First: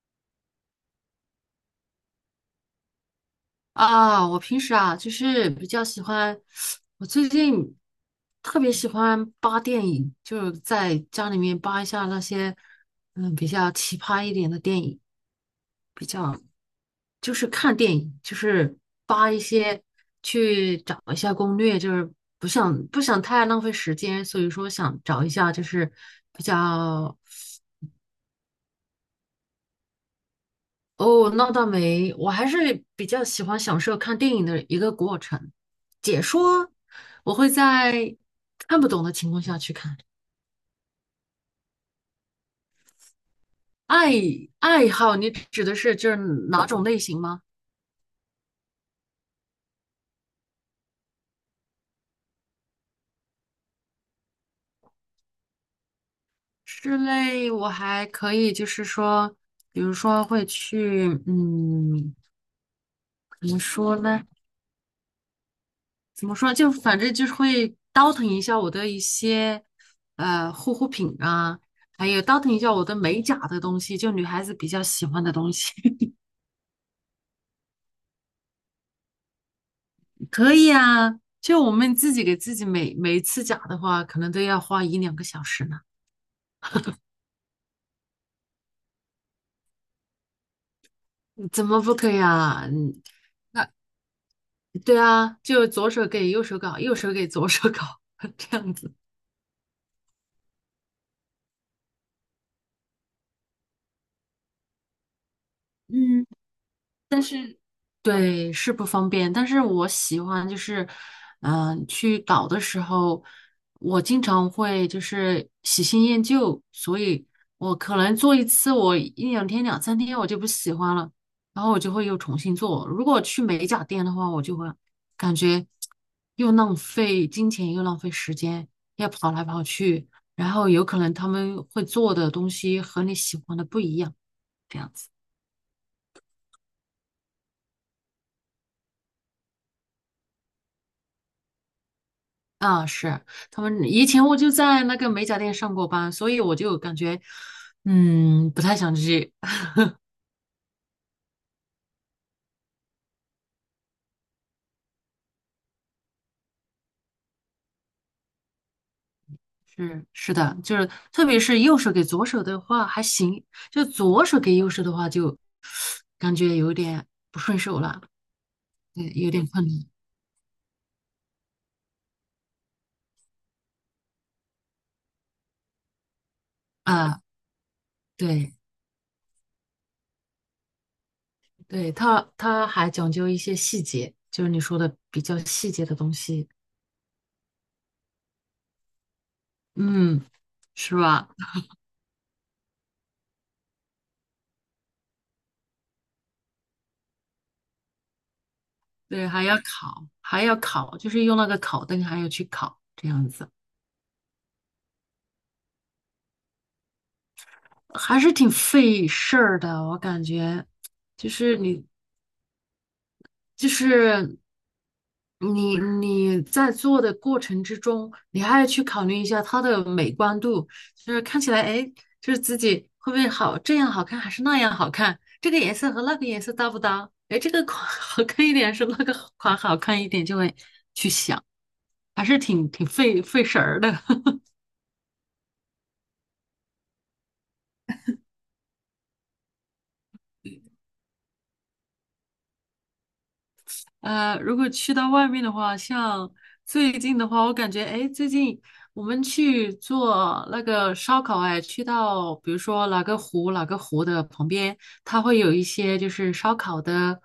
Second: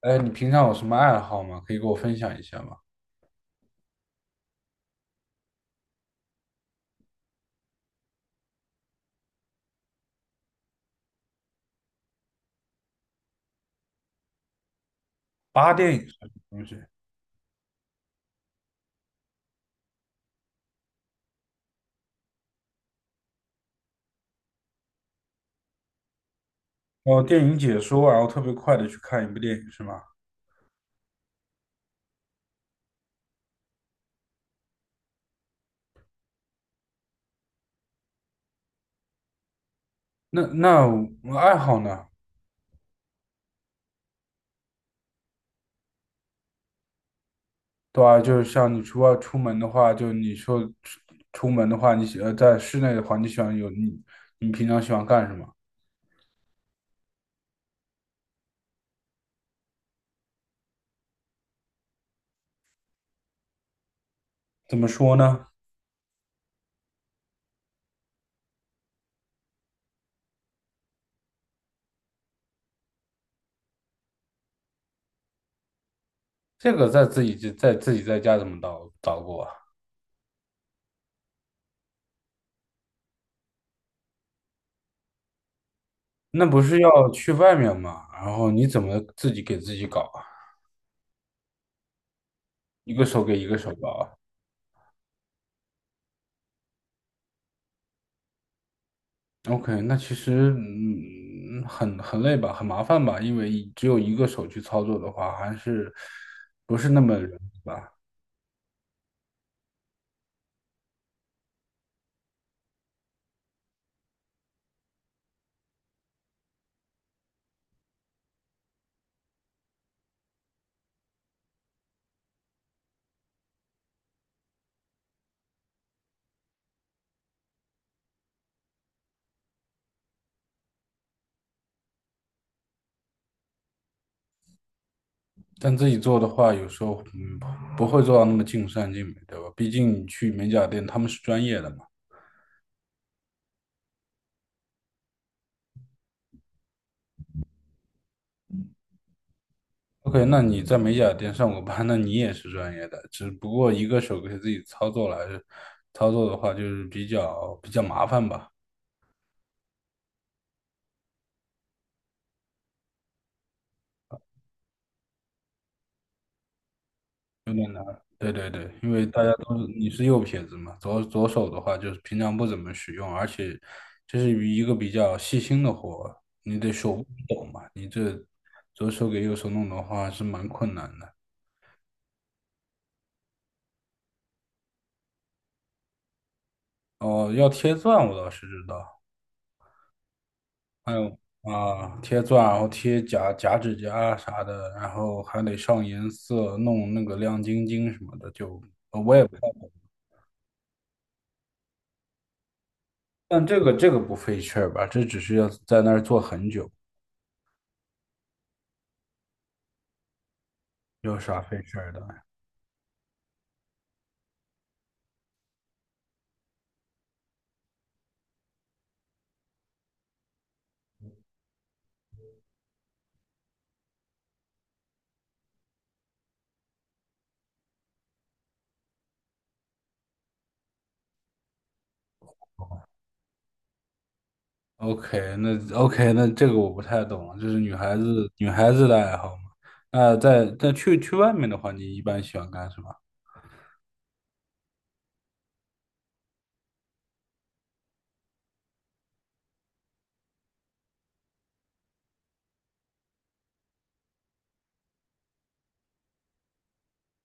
哎，你平常有什么爱好吗？可以给我分享一下吗？啊，我平时啊，就是比较喜欢，我最近特别喜欢扒电影，就是在家里面扒一下那些，比较奇葩一点的电影，八电影比是什么较东西？就是看电影，就是扒一些，去找一下攻略，就是不想太浪费时间，所以说想找一下就是比较。哦，电影解说，然后特别快的去看一部电影是吗？哦，那倒没，我还是比较喜欢享受看电影的一个过程。解说，我会在看不懂的情况下去看。那我爱好呢？爱爱好，你指的是就是哪种类型吗？对啊，就是像你出外出门的话，就你说出出门的话，你喜在室内的话，你喜欢有你你平常喜欢干什么？室内我还可以，就是说，比如说会去，怎么说呢？怎么说呢？怎么说？就反正就是会倒腾一下我的一些护肤品啊，还有倒腾一下我的美甲的东西，就女孩子比较喜欢的东西。这个在自己在自己在家怎么捣捣鼓啊？可以啊，就我们自己给自己每一次假的话，可能都要花一两个小时呢。那不是要去外面吗？然后你怎么自己给自己搞啊？嗯怎么不可以啊？一嗯，个手给一个那手搞啊？对啊，就左手给右手搞，右手给左手搞，这样子。OK，那其实很累吧，很麻烦吧，因为一只有一个手去操作的话，还是嗯，不是那么但容易是，吧？对，是不方便。但是我喜欢就是，去搞的时候，我经常会就是喜新厌旧，所以我可能做一次，我一两天、两三天我就不喜欢了，然后我就会又重新做。如果去美甲店的话，我就会感觉又浪费金钱，又浪费时间，要跑来跑去，然后有可能他们会做的东西和你喜欢的不一样，这样子。但自己做的话，有时候不会做到那么尽善尽美，对吧？毕竟你去美甲店，他们是专业的嘛。啊，是。他们以前我就在那个美甲店上过班，所以我就感觉，不太想去。OK，那你在美甲店上过班，那你也是专业的，只不过一个手给自己操作来操作的话，就是比较麻烦吧。是的，就是特别是右手给左手的话还行，就左手给右手的话就感觉有点不顺手了，对对对，因为对，大家有点都是困难你是右撇子嘛，左手的话就是平常不怎么使用，而且这是一个比较细心的活，你得手不啊。抖嘛，你这对左手给右手弄的话是蛮困难的。对，他还讲究一些细节，就是你说的比较细节的东西，哦，要贴钻我倒是知道，嗯，还是有吧？啊贴钻，然后贴假指甲啥的，然后还得上颜色，弄那个亮晶晶什么的，我也对，不太还要懂，烤，还要烤，就是用那个烤灯，还要去烤这样但子。这个不费事儿吧，这只是要在那儿坐很久，还是挺费事儿的，我感觉，有就啥是费事你，儿的？就是你，你在做的过程之中，你还要去考虑一下它的美观度，就是看起来，哎，就是自己会不会好，这样好看还是那样好看，这个颜色和那个颜色搭不搭？哎，这个款 好看一点是那个款好看一点，就会去想，还是挺费神儿的。OK，那 OK，那这个我不太懂了，就是女孩子的爱好嘛。那在去外面的话，你一般喜欢干什么如果去到外面的话，像最近的话，我感觉，哎，最近我们去做那个烧烤，哎，去到比如说哪个湖，哪个湖的旁边，它会有一些就是烧烤的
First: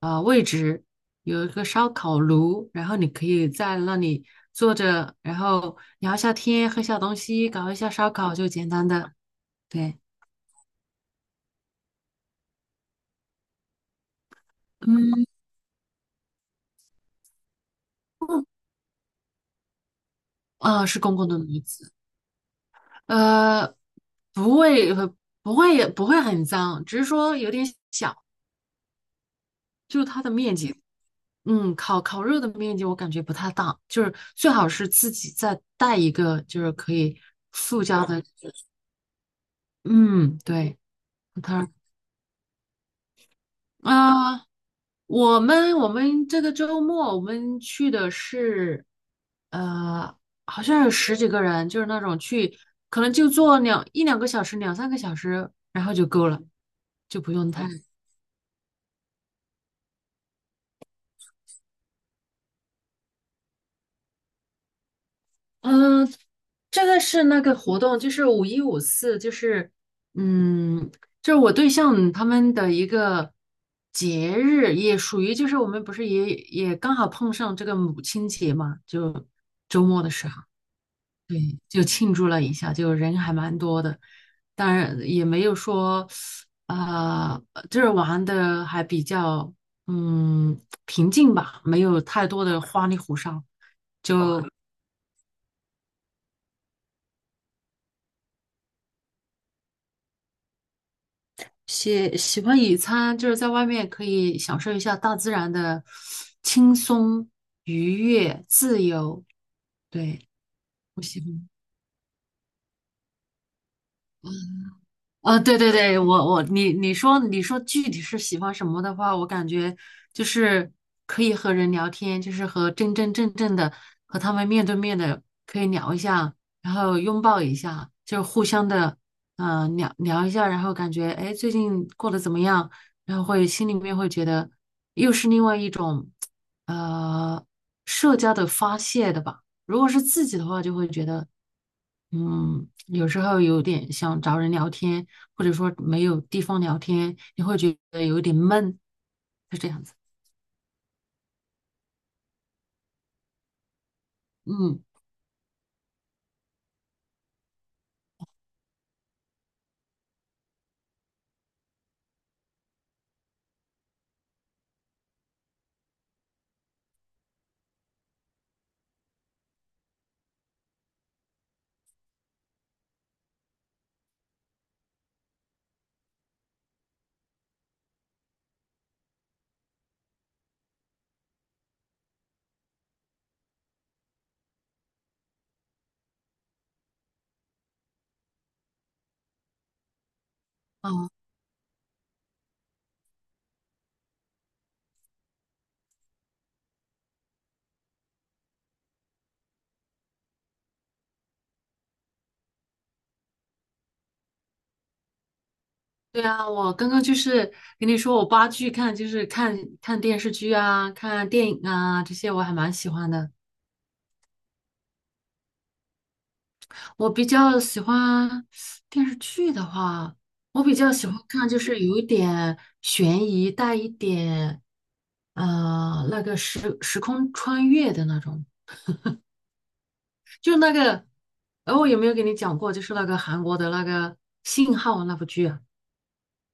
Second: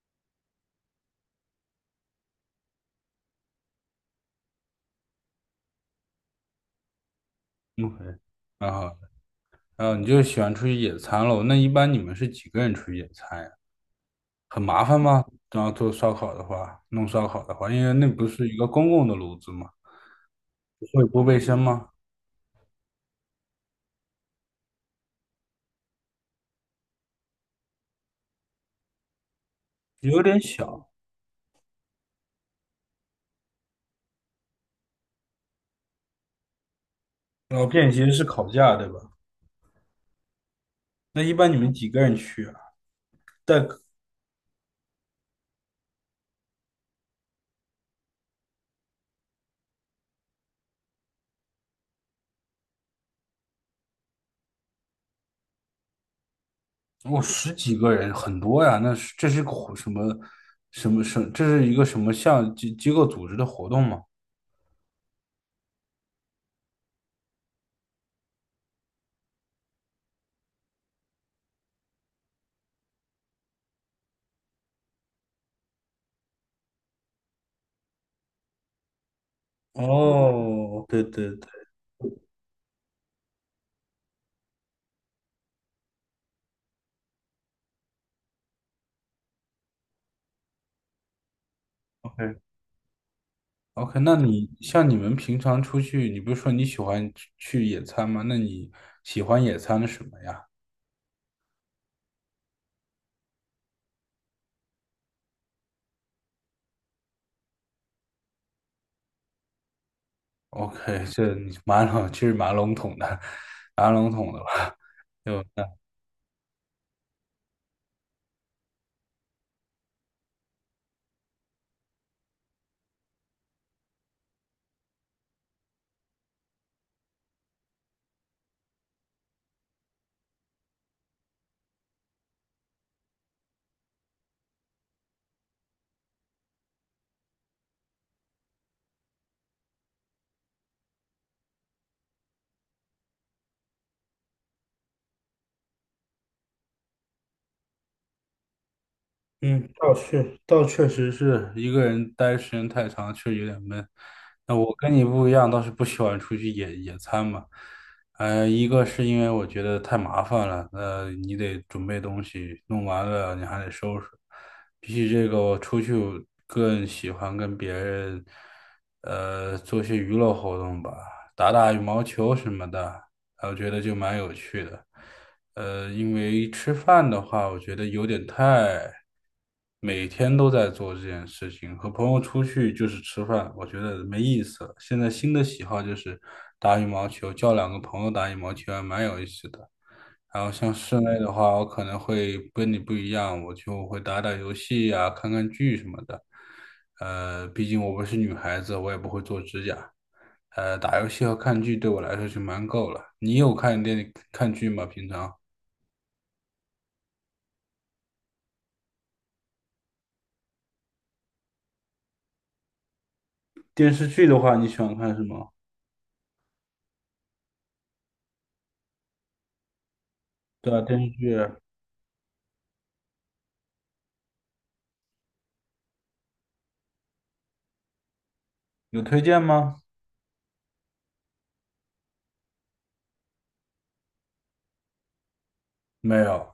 位置，有一个烧烤炉，然后你可以在那里坐着，然后聊一下天，喝下东西，搞一下？OK，烧烤，就简蛮单好的。的，然后对，你就喜欢出去野餐喽？那一般你们是几个人出去野餐呀？很麻烦吗？嗯，然后做烧烤的话，弄烧烤的话，因为那不是一个公共的炉子嘛，啊，是会公不共卫的生名吗？字。呃，不会，不会，不会很脏，只是说有点小，就是有它的点面积，小，烤肉的面积我感觉不太大，就是最好是自己再带一个，就是可以然后附便加携的，式烤架，对吧？嗯，对，那一般你它们几个人去啊？带？啊、呃我们这个周末我们去的是，呃，好像有十几个人，就是那种去，可能就坐一两个小时，两三个小时，然后就够了，我就不用十太。几个人很多呀，那是这是个活什么什么什么这是一个什么项机构组织的活动吗？嗯，这个是那个活动，就是五一五四，嗯，就是我对象他们的一个节日，也属于就是我们不是也刚好碰上这个母亲节嘛，就周末的时候，哦，对对对，对，就庆祝了一下，就人还蛮多的，当然也没有说就是玩的还比较嗯平静吧，没有太？OK。 多的花里胡哨，啊 OK，那就。你像你们平常出去，你不是说你喜欢去野餐吗？那你喜欢野餐的什么呀喜欢野餐，就是在外面可以享受一下大自然的轻松、愉悦、自由。对，我？OK，喜这欢。你蛮笼，其实蛮笼统的，蛮笼统的吧？了。就对对对，我我你你说你说具体是喜欢什么的话，我感觉就是可以和人聊天，就是和真真正正的和他们面对面的可以聊一下，然后拥抱一下，就是互相的聊聊一下，然后感觉哎诶最近过得怎么样，然后会心里面会觉得又是另外一种呃社交的发泄的吧。如果是自己的话，就会觉得。嗯，有时候有点想找人聊天，或者说没有地方聊天，你会觉得有点闷，是嗯，这样子。倒确实是一个人待时间太长，确实有点闷。那我嗯，跟你不一样，倒是不喜欢出去野餐嘛。呃，一个是因为我觉得太麻烦了，你得准备东西，弄完了你还得收拾。比起这个，我出去我更喜欢跟别人，做些娱乐活动吧，打打羽毛球什么的，我觉得就蛮有趣的。因为吃饭的话，我觉得有点太每天都在做这件事情。和朋友出去就是吃饭，我觉得没意思了。现在新的喜好就是打羽毛球，叫两个朋友打羽毛球还蛮有意思的。然后像室哦，内的话，我可能会跟你不一样，我就会打打游戏呀、看看剧什么的。毕竟我不是女孩子，我也不会做指甲。打游戏和看剧对我来说就蛮够了。你有看看剧吗？平常？对啊，我刚刚就是跟你说，我八剧看就是看看电视剧啊，看电影啊，这些我还蛮喜欢的。电视剧的话，你喜欢看什么？我比较喜欢电视剧的话，我对比啊，较电喜视欢剧看就是有一点悬疑，带一点那个时空穿越的那种。有推荐吗？就那个，我有没有给你讲过？就是那个韩国的那个信号那部剧啊，没有。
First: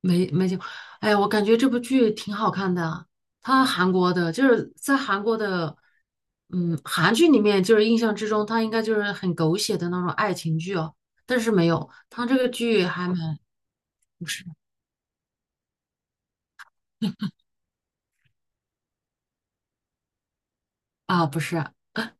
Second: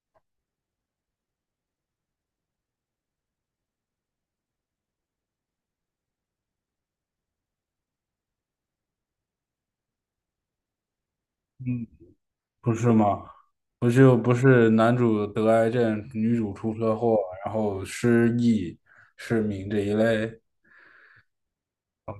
没讲。哎呀，我感觉这部剧挺好看的啊，它韩国的，就是在韩国的，韩剧里面，就是印象之中，它应该就是很狗血的那种爱情剧哦，但是没嗯，有，它这个不剧是还蛮，吗？不是，不不是是，男主得癌症，女主出车祸，然后失忆、失明这一类。啊，不是，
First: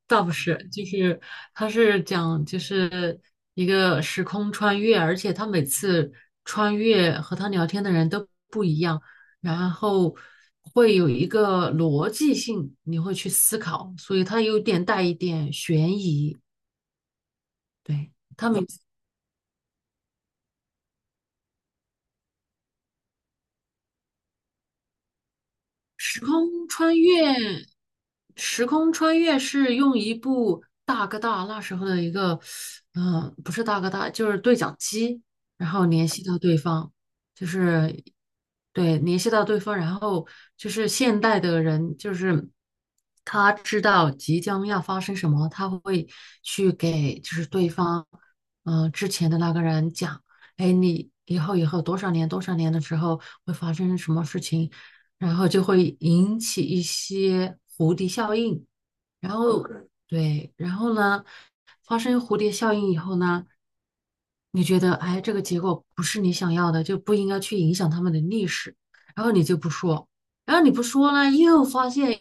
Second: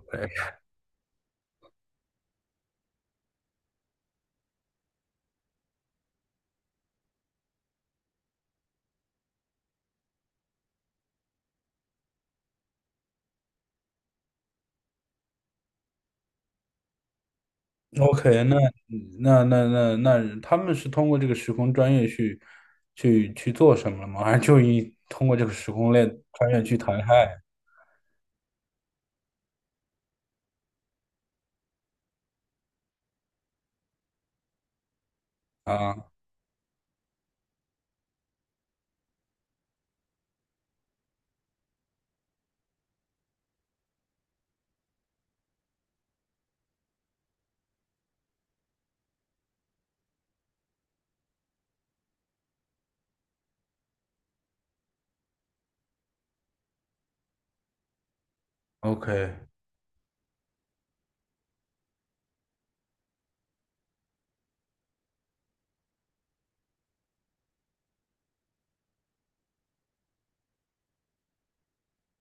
倒不是，就是他是讲就是一个时空穿越，而且他每次穿越和他聊天的人都不一样，然后会有一个逻辑性，你会去思考，所以他有点带一点悬疑。对，OK，他那每那那那那，他们是通过这个时空穿越去做什么了吗？还是就一通过这个时空类时穿越空去谈穿越，爱时空穿越是用一部大哥大那时候的一个，不是大哥大，就是对讲机，然后联啊系到对方，就是对联系到对方，然后就是现代的人，就是他知道即将要发生什么，他会去给就是对方，之前的那个人讲，哎，你以后多少年多少年的时候会发生什么事情。然后就会引起一些蝴蝶效应，然后 ？OK，OK，对，然后呢，发生蝴蝶效应以后呢，你觉得哎，这个结果不是你想要的，就不应该去影响他们的历史，然后你就不说，然后你不说呢，又发现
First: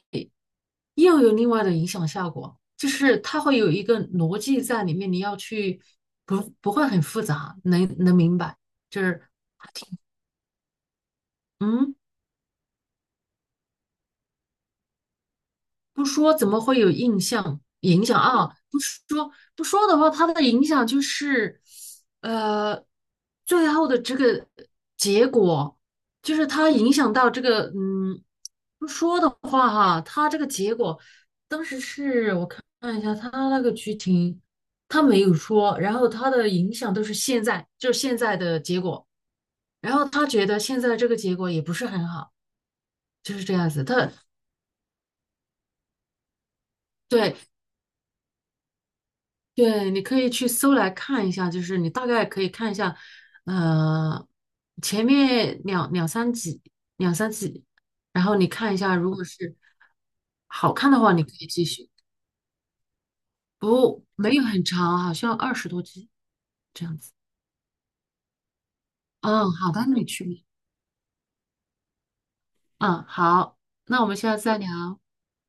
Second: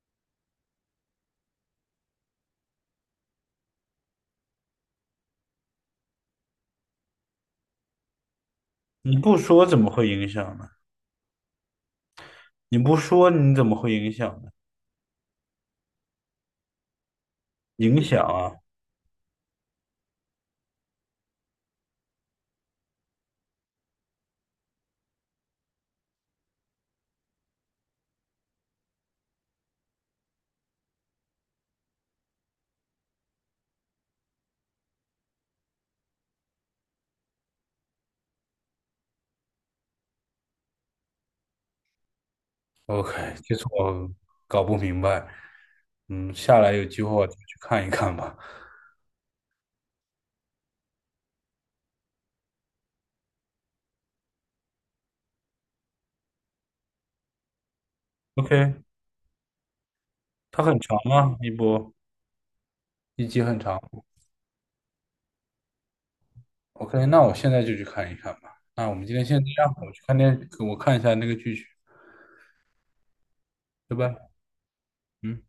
又有另外的影响效果，就是它会有一个逻辑在里面，你要去不不会很复杂，能明白，就你是不说怎么会影响呢？嗯。你不说你怎么会影响呢？不说怎么会有影影响响啊？啊！不说的话，它的影响就是，呃，最后的这个结果，就是它影响到这个，不说的话哈，它这个结果，当时是我看了一下它那个剧情，它没有说，然后它的影响都是现在，就是现在的结果。然后他觉得现在这个结果也不是很好，就 OK，是这这次样子。我搞不明白，嗯，下来有机会我再对去看一看吧。对，你可以去搜来看一下，就是你大概可以看一下，呃，前面两三集，然后你 OK，看一下，如果是它好很看长的话，你可吗？以继续。一集很长。不，没有很长，好像二十多集这样 OK，子。那我现在就去看一看吧。那我们今天先这嗯，好样，的，你去吧。我看一下那个剧去，嗯，好，拜那我拜。们下次再聊。嗯。